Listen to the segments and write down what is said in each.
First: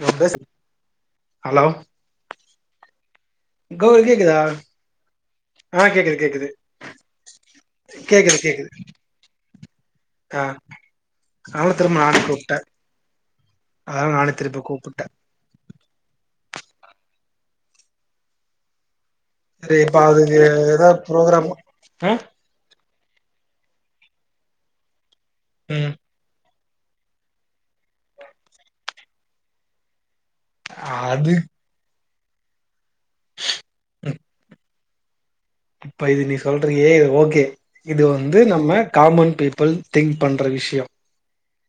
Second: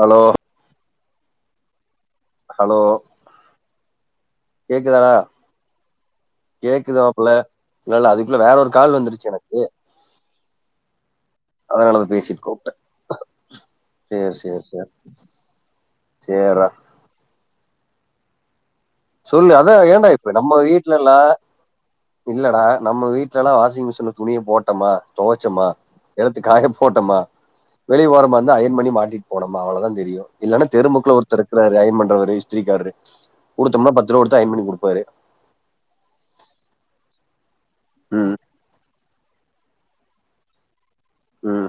நா பேச hello hello கௌ கேக்குதா ஆ கேக்குது கேக்குது கேக்குதாப்புல்ல இல்லல்ல அதுக்குள்ள கேக்குது வேற ஒரு கேக்குது கால் வந்துருச்சு எனக்கு ஆ அவனு திரும்ப அதனால அத நானு பேசிட்டு கூப்ட்டே கூப்பிட்டேன் அதா நானே திருப்ப கூப்புட்டே சேர்ரா சொல்லு அதா சரி ஏண்டா இப்ப அதுக்கு நம்ம ஏதா வீட்லலா ப்ரோக்ராம் ஆ இல்லடா நம்ம வீட்டுல எல்லா வாஷிங் மிஷின்ல துணிய போட்டோமா தொவச்சோமா ம் எடத்துக்காய போட்டோமா வெளிய ஓரமா இருந்து ஐயன் பண்ணி மாட்டிட்டு போனோம்மா அவ்வளோதா தெரியு இல்லன்னா தெரு முக்குல அது ஒருத்தர் இருக்கராரு அயன் பண்றவரு இஸ்திரிகாரரு குடுத்தம்னா பத்து ரூவா குடுத்து அயன் பண்ணி குடுப்பாரு இப்ப இது நீ சொல்றியே ஓகே இது ம் வந்து நம்ம காமன் பீப்பிள் திங்க் பண்ணுற விஷயோ ம்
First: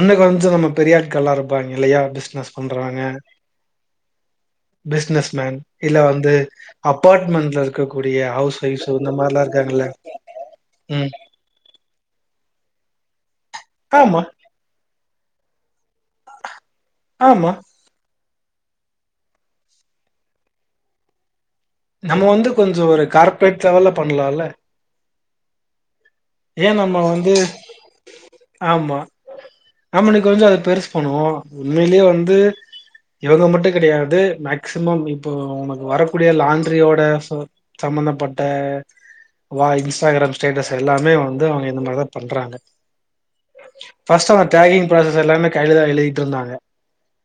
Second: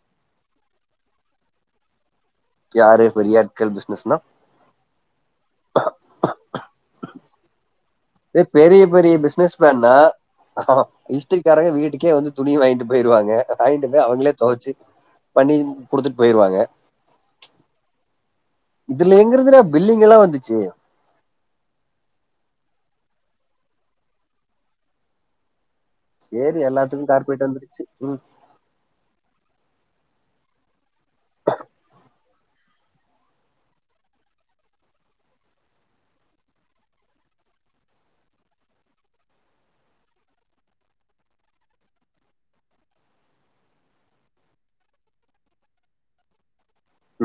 இன்னு கொஞ்சோ நம்ம பெரிய ஆட்கள் எல்லா இருப்பாங்க இல்லையா பிஸ்னஸ் பண்றாங்க யாரு பெரிய ஆட்கள் பிசினஸ்னா பிஸ்னஸ் மேன் இல்ல வந்து அபார்ட்மெண்ட்ல இருக்க க்கக்கூடிய இதே பெரிய பெரிய பிஸ்னஸ் மேன்னா ம் இஸ்திரிக்காரங்க வீட்டுக்கே வந்து துணிய வாங்கிட்டு போயிர்வாங்க வாங்கிட்டு போய் ஆமா அவுங்களே தொவைச்சு பண்ணி குடுத்துட்டு போயிருவாங்க ஆமா இதுல எங்க இருந்துடா பில்லிங் எல்லா வந்துச்சு நம்ம வந்து கொஞ்சோ ஒரு கார்ப்ரேட் லெவல்ல பண்ணலால்ல சேரி ஏன் நம்ம எல்லாத்துக்கு வந்து கார்ப்ரேட் வந்துருச்சு ம் ஆமா நம்ம இன்னு கொஞ்சோ அது பெருசு பண்ணுவோ உண்மையிலே வந்து இவுங்க மட்டு கெடையாது மேக்சிமம் இப்போ உனக்கு வரக்கூடிய லாண்ட்ரியோட சம்பந்தப்பட்ட வா இன்ஸ்டாகிராம் ஸ்டேட்டஸ் எல்லா மே வந்து அவுங்க இந்த மாரிதா பண்றாங்க ஃபர்ஸ்ட் அந்த டாகிங் ப்ராசஸ் எல்லாமே கைலாதா எழுதிட்டு இருந்தாங்க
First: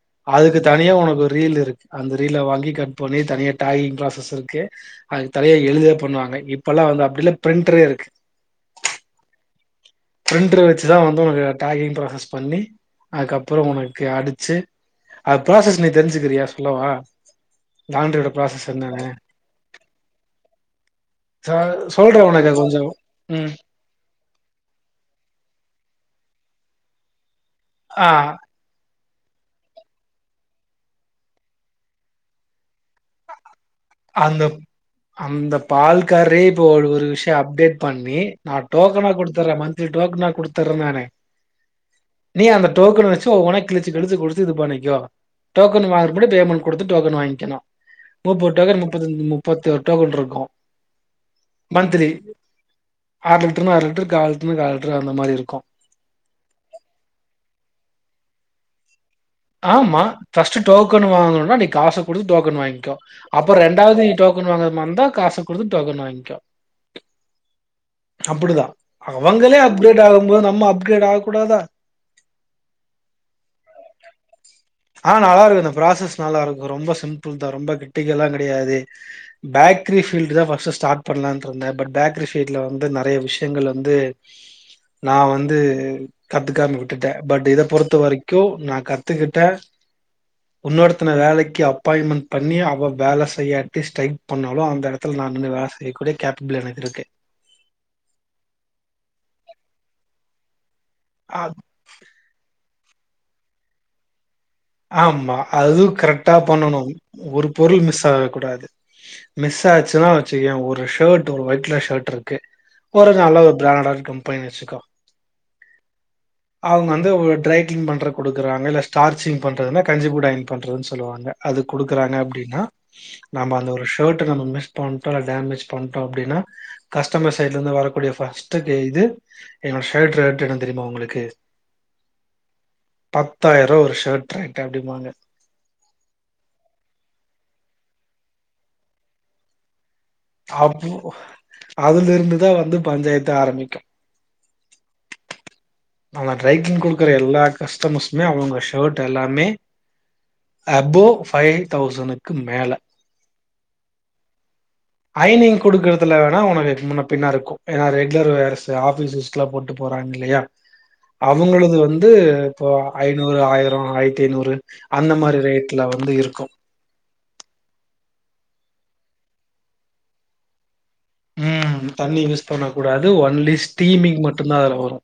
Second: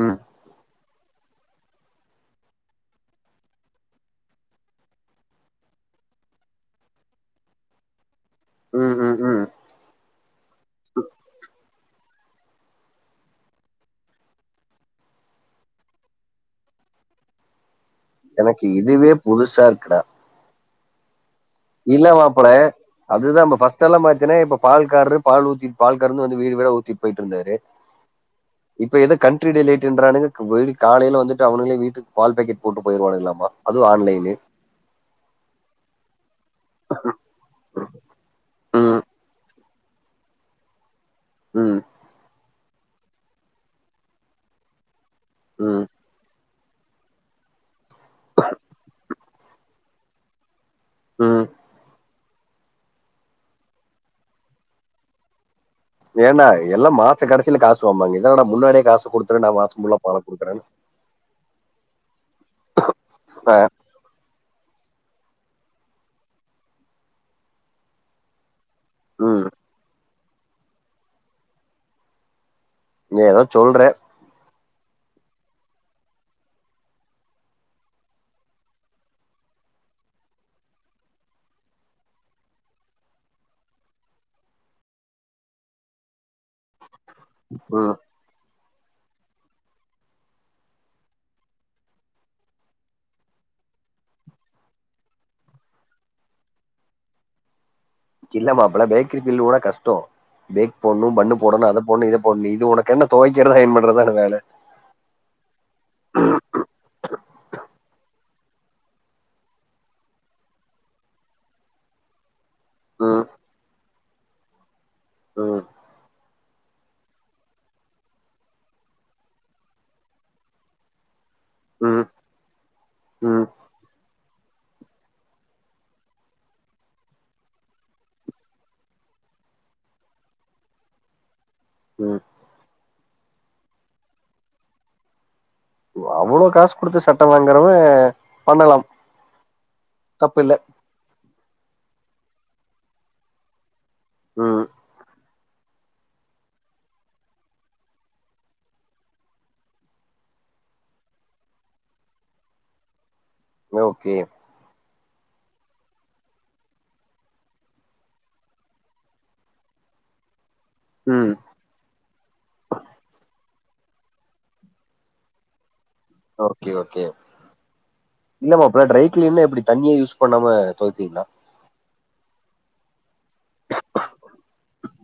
ம் அதுக்கு தனியா உனக்கு ரீல் இருக்கு அந்த ரீல வாங்கி கட் பண்ணி தனியா டாகிங் ப்ராசஸ் இருக்கு அதுக்கு தலையா எழுதே பண்ணுவாங்க இப்பெல்லா வந்து அப்டில்ல பிரிண்ட்டரே இருக்கு ம் ம் ம். பிரிண்ட்ரு வச்சுதா வந்து உனக்கு டேகிங் ப்ராசஸ் பண்ணி அதுக்கப்புற உனக்கு அடிச்சு அது ப்ராசஸ் நீ தெரிஞ்சுக்கிறியா சொல்லவா லாண்ரியோட எனக்கு ப்ராசஸ் என்னான்னு இதுவே புதுசா இருக்குடா இல்ல மாப்புல உனக்கு கொஞ்சோ அதுதா ம் நம்ப ஃபஸ்ட் ட்டெல்லா பாத்தேன்னா இப்ப பால்கார்ரு பால் ஊத்திட்டு பால்காரந்து வந்து வீடு வீடா ஊத்திட்டு போயிட்டு இருந்தரு ஆ இப்ப ஏதோ கண்ட்ரி டிலைட் இன்றானுங்க இப்ப எப்டி காலையில வந்துட்டு அவுனுங்களே வீட்டுக் பால் பேக்கெட் போட்டு போயிருவானுங்களாமா அதுவும் ஆன்லைனு அந்தப் அந்த பால்காரே இப்போ ஒரு ஒரு விஷயோ அப்டேட் பண்ணி நா ம் டோக்கனா குடுத்துட்றே மன்த்லி டோக்கனா குடுதுட்றே நானு ம் நீ அந்த டோக்கன வச்சு ஒவ்ஒன்னா கிழச்சு கிழச்சு குடுத்து இது பண்ணகோ ம் டோக்கனு வாங்க முன்னாடியே பேமென்குடுத்து டோன் வாங்கிகனு முப்பது டோக்கன் முப்பத்தஞ் முப்பத்தி ஒரு டோக்கன் இருக்கு ம் மந்த்லி ஆறு லிட்டருனா ஆறு லிட்டரு கால் லிட்டர்னா‌ கால் லிட்டர் அந்த மாரி இருக்கு ஏன்டா எல்லா மாசக் கடைசியில காசு வாங்பாங்க இத என்னடா முன்னாடியே காசு குடுத்துறு நா மாசோ ஃபுல்லா பலாக் குடுக்குறேன்னு டோக்கனு வாங்கணும்னா நீ காச குடுத்து டோக்கனு வாங்கோ அப்போ ஆ, நீ ரெண்டாவது டோக்கன் டோகன் வாங்கறமாரிந்தா காச குடுத்து டோகன் வாங்கோ அப்படிதா ம் அவங்களே அப்கிரேட் ஆகும்போது நம்ம அப்கிரேட் ஆக கூடாதா நீ ஏதோ சொல்ற ஆ நல்லா இருக்கு அந்த ப்ராசஸ் நல்லா இருக்கு ரொம்ப சிம்பிள் தா ரொம்ப கிரிட்டிக்கல்லா கெடையாது பேக்ரி ஃபீல்ட்டு தா ஃபர்ஸ்ட்டு ஸ்டார்ட் பண்ணலான்னுட்டு இருந்தே பட் பேக்கரி ஃபீல்ட்டுல வந்து நறைய விஷயங்கள் வந்து நா வந்து கத்துக்காம விட்டுட்டே பட் இத ம் பொறுத்த வரைக்கு நா கத்துக்கிட் ட உன்னொருத்தன வேலைக்கு அப்பாயிண்ட்மெண்ட் பண்ணி அவ வேல செய்யாட்டி ஸ்டைக் பண்ணாலு அந்த எடத்துல நா நின்னு வேல செய்யக்கூடிய கேப்பபிள் எனக்கிருக்கு இல்ல மாப்பல பேக்கரி பில் ஒட கஷ்டோ பேக் போட்ணோ பண்ண அ போட்ணோ அத போட்ணோ இத போட்ணோ இது உனக்கு என்ன துவைக்கறத அயன் பண்றதானே வேல ஆமா அதுவு கரெக்டா பண்ணணு ஒரு பொருள் மிஸ் ஆக கூடாது மிஸ் ஆயிச்சுன்னா வெச்சுக்கயே ஒரு ஷர்ட் ஒரு ஒயிட் கலர் ஷர்ட் இருக்கு ஒரு ம் நல்ல ஒரு பிராண்டட் கம்பெனின் வெச்சிக்கோ ம் அவுங்க வந்து ஒரு ட்ரை கிளீனிங் பண்ற குடுக்குறாங்க இல்ல ஸ்டார்ச்சிங் பண்றதுனா கஞ்சிபோட்டு அயன் பண்றதுன்னு சொல்லுவாங்க அது ம் குடுக்குறாங்க அப்டின்னா ம் நம்ம அந்த ஒரு ஷர்ட் நம்ம மிஸ் பண்டோ இல்ல டேமேஜ் பண்டோ அப்டின்னா கஸ்டமர் சைட்ல இருந்து வரக்கூடிய ஃபர்ஸ்ட்டு கே இது என்னோட ஷர்ட் ரேட் என்னனு தெரியுமா உங்களுக்கு ம் பத்தாயிர ரூபா ஒரு கரெக்டா அப்டிம்பாங்க அவ்ளோ காசு குடுத்து சட்டவாங்குறவே பண்ணலா தப்பு இல்லை அப்போ அதுல இருந்துதா வந்து பஞ்சாயத்து ஆரம்பிக்கு ம் நங்க ட்ரை கிளீனிங் குடுக்குற எல்லா கஸ்டமர்ஸுமே அவுங்க ஷர்ட் எல்லாமே அபோ ஃபைவ் தௌசனுக்கு மேல ஓகே அயனிங் குடுக்கறதுல வேணா உனக்கு முன்ன பின்ன இருக்கு ஏன்னா ரெகுலர் வேர்ஸ் ஆபீஸ் யூஸ்கலா போட்டு போறாங்க இல்லையா ம் அவுங்களது வந் து இப்போ ஐநூறு ஆயிரோ ஆயிரத்தி ஐநூறு அந்த மாரி ரேட்ல வந்து இருக் ஓகே ஓகே இல்ல மாப்ள ட்ரை கிளீன்னா எப்படி தண்ணியே யூஸ் பண்ணாம துவைப்பீங்களா ம் தண்ணி யூஸ் பண்ண கூடாது ஒன்லி ஸ்டீமிங் மட்டு தா அதுல வரோ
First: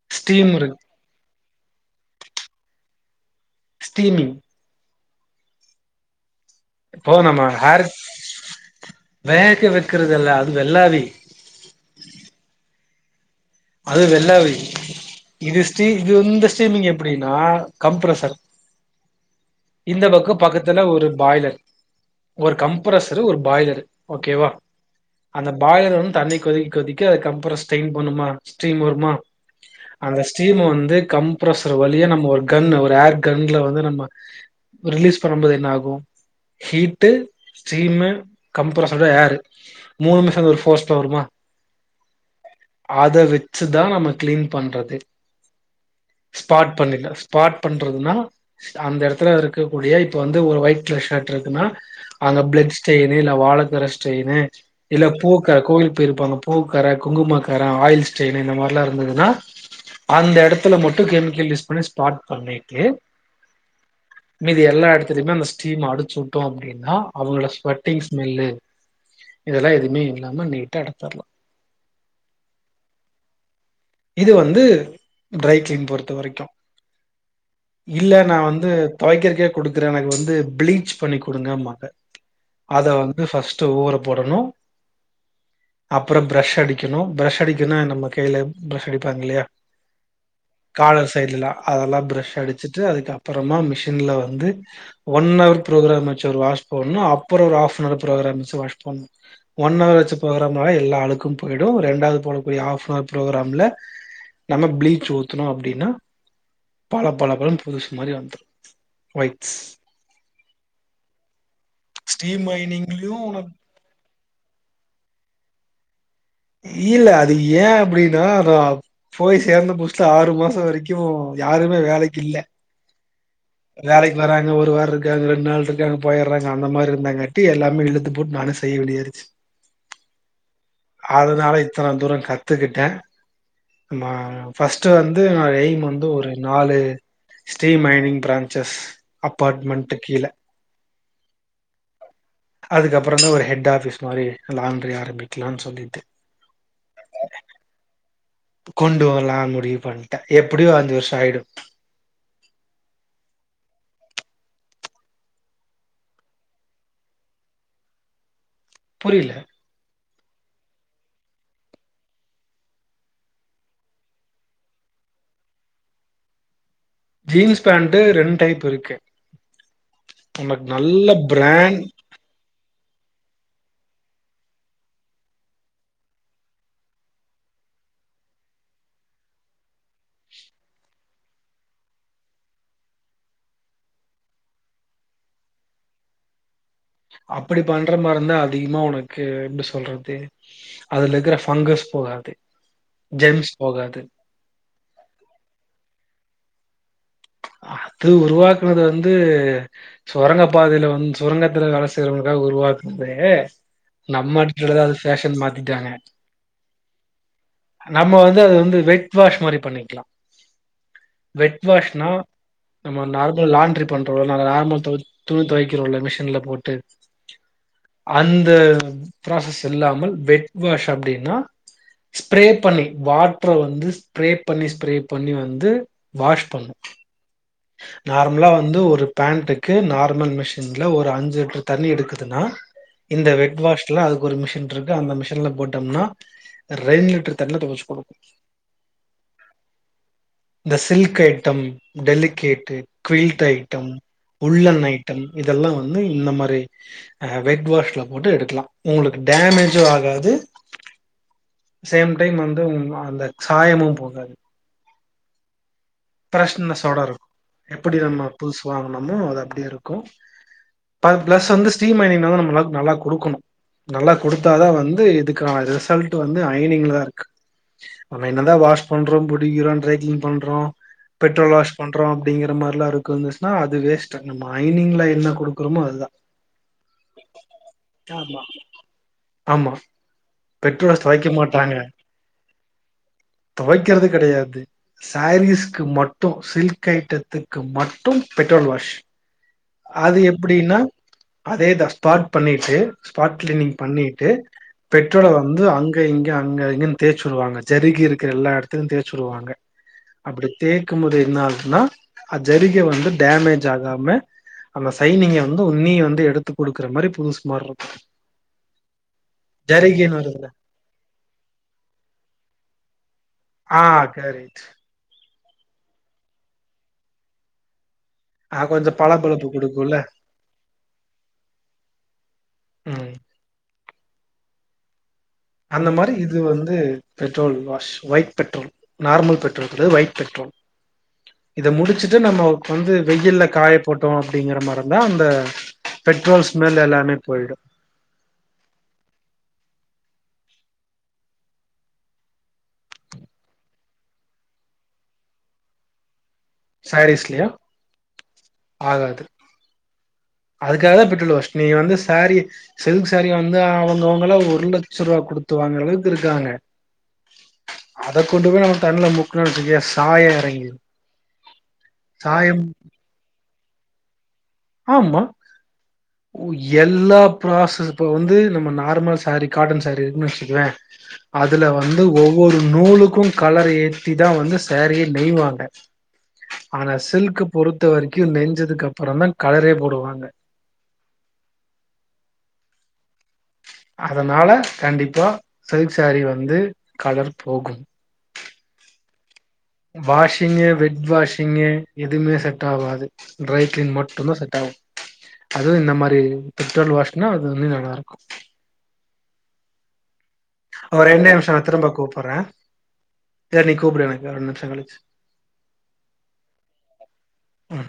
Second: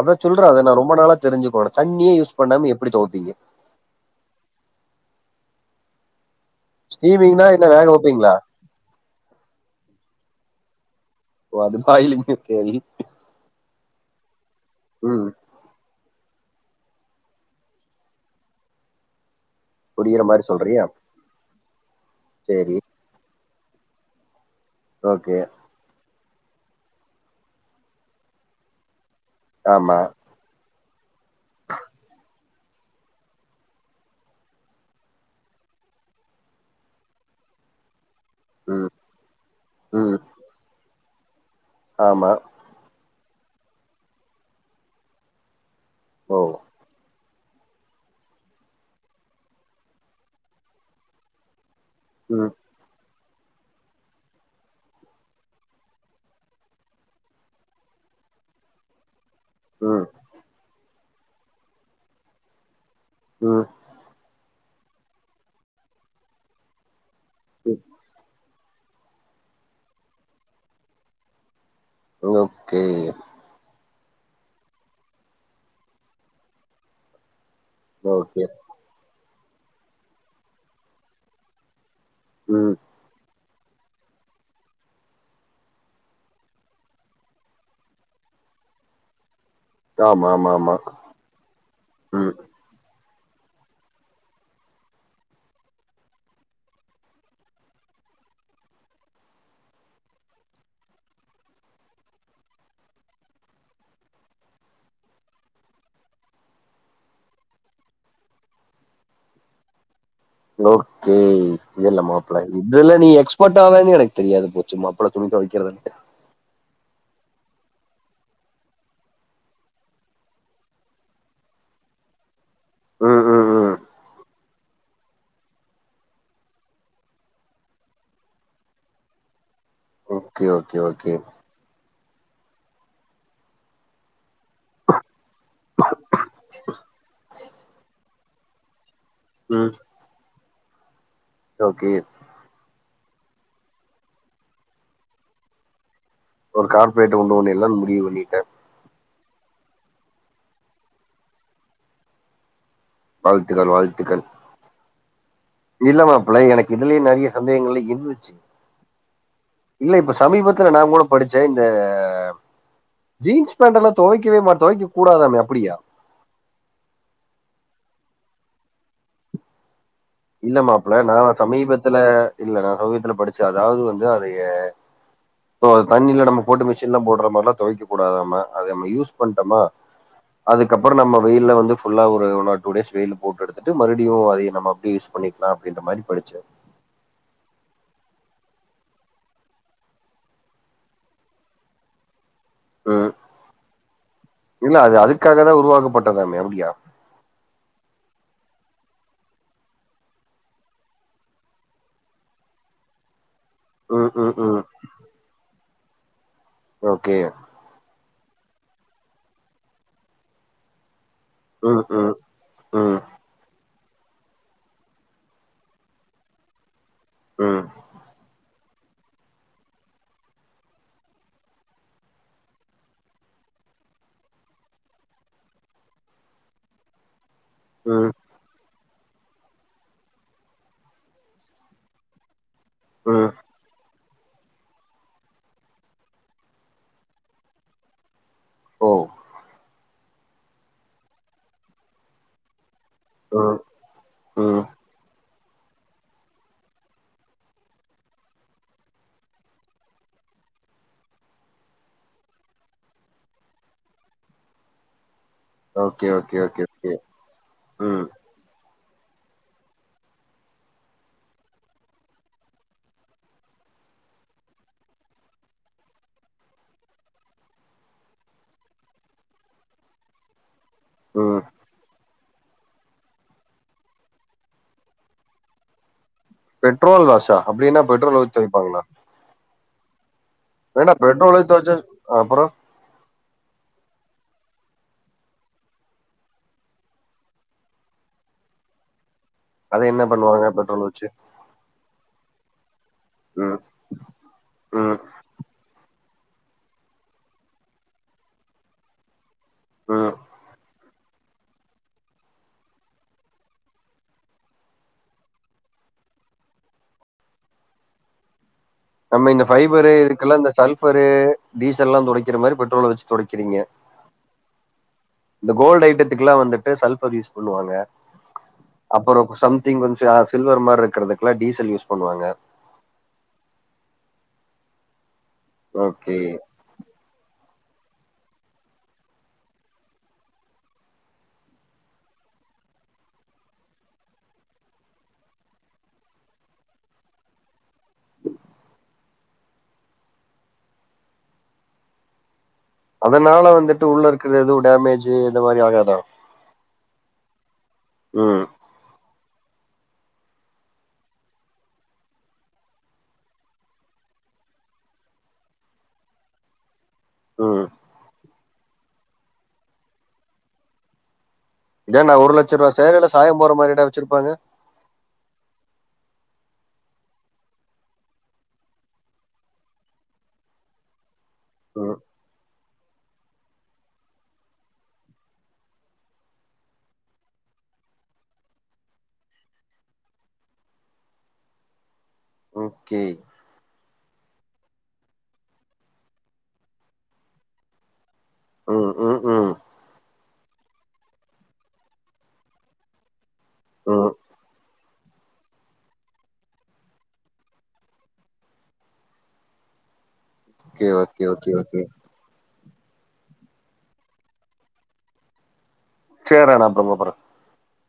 அத சொல்றா அத நா ரொம்ப நாளா தெரிஞ்சக்கோனு தண்ணியே யூஸ் பண்ணாம எப்டி துவப்பீங்க ஸ்டீமிங் இப்ப நம்ம ஸ்டீமிங்னா என்ன வேக ஹர்க் வைப்பீங்களா வேக வைக்றதில்ல அது வெள்ளாவி ஓ அது பாய்லிங்கு செரி அது ம் வெள்ளாவிஇது ஸ்டிஇது வந்து ஸ்ட்ரீமிங் எப்டின்னா கம்ப்ரசர் இந்த புரியுற பக்கு மாதிரி பக்கத்துல சொல்றியா ஒரு பாய்லர் ஒரு கம் சரி கம்ப்ரசரு ஒரு பாய்லரு ஓகேவா ஓகே அந்த பாய்லர் வந்து தண்ணி கொதிக்க கொதிக்க கம்ப்ரஸ் ஸ்டைன் பண்ணுமா ஸ்டீம் வருமா ஆமா அந்த ஸ்டீம் வந்து கம்ப்ரசர் வழியா நம்ம ஒரு கன் ஒரு ஏர் கன்ல வந்து நம்ம ரிலீஸ் பண்ணுபோது என்ன ஆகு ஹீட்டு ஸ்டீமு ம் கம்ப்ரசரோட ஏரு ம் மூணு சேந்து ஒரு ஃபோர்ஸ்ட வருமா ஆமா அத வச்சுதா நம்ம கிளீன் பண்றது ஓ ஸ்பாட் பண்ணிக்லா ஸ்பார்ட் பண்றதுன்னா அந்த இடத்துல இருக்கக்கூடிய இப்ப வந்து ஒரு ஒயிட் கலர் ஷர்ட் இருக்குனா அங்க ம் பிளட்ஸ் ஸ்டைனு இல்ல வாழக்கார ஸ்டைனு இல்ல பூக் கோவிலுக்கு போயிருப்பாங்க பூக்கற குங்குமக்கற ஆயில்ஸ் ஸ்டைன் இந்த மாரில்லா இருந்துதுன்னா ம் அந்த இடத்துல மட்டு கெமிக்கல் யூஸ் பண்ணி ஸ்பார்ட் பண்ணிட்டு ம் மீதி எல்லா இடத்துலையுமே அந்த ஸ்டீம் அடிச்சு உட்டோ அப்டின்னா அவங்களோட ம், ஸ்வட்டிங் ஸ்மெல்லு இதெல்லா எதுவுமே இல்லாம நீட்டா எடுத்துர்லா ஓகே இது வந்து ட்ரை கிளீன் பொறுத்த வரைக்கு இல்லனா ஓகே வந்து துவைக்கிறதுக்கே குடுக்குற எனக்கு வந்து பிளீச் பண்ணி குடுங்கபாங்க ம் அத வந் ஃபர்ஸ்ட் ஊர போடணு அப்பற பிரஷ் அடிக்கணு பிரஷ் அடிக்க இதுனா நம்ம கைல பிரஷ் அடிப்பாங்க இல்லையா ஆமா ஆமா ஆமா காலர் சைடுலல்லா அதெல்லா பிரஷ் ம் அடிச்சுட்டு அதுக்கு அப்பறந்தா மிஷின்ல வந்து ஒன் அவர் ப்ரோக்ராம் வச்சு ஒரு வாஷ் போட்ணு அப்பற ஒரு ஹாஃப்னவர் ப்ரோகிராம் வச்சு வாஷ் பண்ணு ஒன் அவர் வச்சு ப்ரோக்ராம் பண்ணா எல்லா அழுக்கு போய்டு ரெண்டாவது போட ஒரு ஹாஃப்னவர் ப்ரோக்ராம்ல நம்ம பிளீச் ஊத்னோ அப்டின்னா பள பள பளன் புதுசு மாரி வந்துரு ஒய்ட்ஸ் ஓகே இல்ல மாப்ள ஸ்டீம் இதுல்ல நீ மைனிங்லயும் உனக் எக்ஸ்பர்ட் ஆவன் எனக் தெரியாது போச்சு மாப்ள துணி துவைக்கிறதுன்னு இல்ல அது ஏன் அப்டின்னா அது போய் சேர்ந்த புஸ்ல ஆறு மாச வரைக்கு யாருமே வேலைக்கு இல்ல ம் ம் ம் வேலைக்கு வராங்க ஒரு வார இருக்காங்க ரெண்டு நாள் இருக்காங்க போய்டுறாங்க அந்த மாதிரி இருந்தாங்கட்டி எல்லாமே இழுத்து போட்டு நானே செய்ய வேண்டியடுச்சு ஓகே ஓகே ஓகே அதனால இத்தன தூர கத்துக்கிட்ட நம்ம ஃபர்ஸ்ட் வந்து என்னோட எய்ம் வந்து ஒரு நாலு ஸ்ட்ரீம் அயனிங் பிரான்ச்சஸ் ம் அப்பார்ட்மென்ட் கீழ ஓகே அதுக்கப்றந்தா ஒரு ஹெட் ஆஃபிஸ் மாரி லாண்ட்ரி ஆரம்பிக்கலான் சொல்லிட்டு ஒரு கார்ப்ரேட்ட உண்டு பண்ணில்லான் முடிவு பண்ணிட்ட கொண்டு வர்லான் முடிவு பண்ட்டே எப்டியு அஞ்சு வர்ஷோ ஆயிடு வாழ்த்துக்கள் வாழ்த்துக்கள் இல்ல மாப்ள எனக்கு இதுலே நறைய சந்தேகங்கள்லா இருந்துச்சு புரில இல்ல இப்ப சமீபத்துல நா கூட படிச்சே இந்த ஜீன்ஸ் பேண்டலா தொவைக்கவே மா தொவைக்க கூடாதாமே அப்டியா ஜீன்ஸ் பேண்ட்டு ரெண் டைப் இருக்கு இல்ல உனக்கு மாப்ள நல்ல நா பிராண்ட் சமீபத்துல இல்ல நா சமீபத்துல படிச்சே அதாது வந்து அத ஏ இப்போ தண்ணில நம்ம போட்டு மிஷின்ல போட்ற மாரிலா தொவைக்க கூடாதாமா அத நம்ம யூஸ் பண்ட்டமா அதுக்கப்றோ நம்ம வெயில்ல வந்து ஃபுல்லா ஒரு ஒன் ஆர் டூ டேஸ் வெயில்ல போட்டு எடுத்துட்டு மறுடியு அதே நம்ம யூஸ் பண்ணிக்லா அப்டின்ற மாரி படிச்சே அப்டி பண்ற மார்ருந்தா அதிகமா ஒனக்கு எப்டி சொல்றது அதுல இருக்ற ஃபங்கஸ் போகாது ம். ஜெம்ஸ் போகாது இல்ல அது அதுக்காக தா உருவாக்கப்பட்டதாமே அப்டியா அது உருவாக்குனது வந்து சொரங்க பாதைல வந் சொரங்கத்துல வேல செய்றவங்களுக்கா உருவாக்னதே ம் ம் நம்ம ம் ஆட்களலாதா அது ஃபேஷன்னு மாத்திட்டாங்க ஓகே நம்ம வந்து அது வந்து வெட் வாஷ் மாரி பண்ணிக்கலா வெட் ம் வாஷ்னா ம் ம் நம்ம நார்மல் லாண்ட்ரி பண்றோல நார்மல் தொவ துணி தொவைக்கிறோல மிஷின்ல போட்டு ம் அந்த ப்ராசஸ் இல்லாமல் வெட் வாஷ் அப்டின்னா ஸ்ப்ரே பண்ணி வாட்ர வந்து ஸ்ப்ரே பண்ணி ஸ்ப்ரே பண்ணி வந்து வாஷ் பண்ணு ம் நார் மலா வந்து ஒரு பேண்ட்டுக்கு நார்மல் மிஷின்ல ஒரு அஞ்சு லிட்ரு தண்ணி எடுக்குதுன்னா ம் இந்த வெட் வாஷ் ட்ல அதுக்கு ஒரு மிஷின்ருக்கு அந்த மிஷின்ல போட்டம்னா ரெண் லிட்ரு தண்ல தொவச்சு குடுக்கு ஓ இந்த சில்க் ஐட்டம் டெலிகேட்டு கிரீட் ம் ஐட்டம் ம் உள்ளன் ஐட்டம் இதெல்லா வந்து இந்த மாரி அ வெட் வாஷ்ல போட்டு எடுக்குலா உங்குளுக்கு டேமேஜு ஆகாது சேம் டைம் வந்து உங்க அந்த சாயமு போகாது ஓகே ஓகே ஓகே ஓகே ஃப்ரெஷ்னஷ்சோட இருக்கு எப்புடி ம் நம்ம புதுசு வாங்குனமோ அது அப்டியே இருக்கு ப பிளஸ் வந்து ஸ்டீம் அயனிங்குனால நம் அந்தளவுக்கு நல்லா குடுக்குணு நல்லா குடுத்தா தா வந்து இதுக்கான ரிசல்ட் வந்து அயனிங்ல தா இருக்கு நம்ம என்னதா வாஷ் பண்றோ புடிக்கிறோ ட்ரை கிளின் பண்றோ ம் பெட்ரோல் வாஷ் பண் ப்றோ அப்டிங்கிற மாரிலா இருக்கு ந்துச்சுன்னா அது வேஸ்ட்டு நம்ம ஐனிங்ல என்ன குடுக்குறமோ அதுதா பெட்ரேல் லாஸா அப்டின்னா பெட்ரோல் வெச்சு ஆமா விப்பாங்களா ஆமா பெட்ரோல் ஸ்ட்ரைக்க ஊத்தி மாட்டாங்க வச்சா அப்புறோ தொவைக்கிறது கெடையாது சாரீஸ்க்கு மட்டு சில்க் கைட்டத்துக்கு மட்டு பெட்ரோல் வாஷ் அத என்ன அது பண்ணுவாங்க எப்டின்னா பெட்ரோல் வச்சு அதேதா ஸ்பாட் பண்ணிட்டு ஸ்பாட் ம் கிளீனிங் பண்ணிட்டு ம் பெட்ரோல வந்து அங்க இங்க அங்க இங்கன்னு தேச்சுடுவாங்க ஜருகி இருக்கிற எல்லா எடத்துலயு தேச்சுருவாங்க ம் அப்டி தேக்கும்போது என்ன ஆகுதுன்னா அது ஜரிகை வந்து டேமேஜ் ஆகாம அந்த சைனிங்க வந்து உன்னீ வந்து எடுத்து குடுக்கற மாரி புதுஸ் மார்ருக்கு நம்ம இந்த ஃபைபரு இதுக்கெல்லா வருதுல இந்த சல்பரு டீசல்லா தொடைக்கிற மாரி பெட்ரோல வச்சு தொடைக்கிறீங்க ஆ கரேட்டு இந்த கோல்டு ஐட்டத்துக்குல்லா வந்துட்டு சல்பர் யூஸ் பண்ணுவாங்க ஆ கொஞ்சோ அப்பறோ பளபளப்பு சம்திங் குடுக்குல்ல வென்ஸ் ஆஸ்க் சில்வர் மார்ருக்கறதுக்குலா டீசல் யூஸ் பண்ணுவாங்க ம் அந்த மாரி ஓகே இது வந்து petrol wash white petrol normal petrol கெடையாது ஒயிட் பெட்ரோல் இத முடிச்சுட்டு நமக்கொந்து வெயில்ல காய போட்டோ அப்டிங்கிற மாருந்தா அந்த பெட்ரோல் ஸ்மெல் எல்லாமே பொய்டு அதனால வந்துட்டு உள்ள இருக்கற எதுவு டேமேஜ் இந்த மாரி ஆகாதா சாரீஸ்லையா ம் ஆகாது அதுக்காகதா பெட்ரோல் வாஷ் நீங்க வந்து சேரி சில்க் சாரிய வந்து அவங்கவுங்களா ஒரு லட்சம் ரூவா குடுத்து வாங்குற அளவுக் இருக்காங்க ம் அத கொண்டு போய் நம்ம தண்ல முக்குணோ வச்சுக்கோயே சாயோ எறங்கிரு இதென்னா சாயம் ஒருலட்ச ரூவா சேலைல சாயம் போற மாரிடா வச்சிருப்பாங்க ஆமா ஓ எல்லா ப்ராசஸ் இப்ப வந்து நம்ம நார்மல் சாரீ காட்டன் சாரீ இருக்குன்னு வச்சுக்குவே அதுல வந்து ஒவ் வொரு நூலுக்கு கலர் ஏத்தி தா வந்து சேரியே நெய்வாங்க ஆனா சில்க்க பொறுத்த வரைக்கு நெஞ்சதுக்கு அப்றோ தா கலரே போடுவாங்க ஓகே அதனால கண்டிப்பா சில்க் சாரி வந்து கலர் போகு ம் ம் ஹும் வாஷிங்கு வெட் வாஷிங்கு எதுமே செட்டாவாது ட்ரை கிளீன் மட்டுந்தா செட்டாகு அதுவு இந்த மாரி பெட்ரோல் வாஷ்னா அதுவ்மே நல்லாருக்கு ஓகே ஒர் ஓகே ரெண்டே ஓகே நிமிஷொ நா ஓகே திரும்ப கூப்புறே இல்ல நீ கூப்டு எனக்கு ரெண்டு நிமிஷொ கழிச்சு சேர்ரா நா அப்பறோ கூப்புறே ம்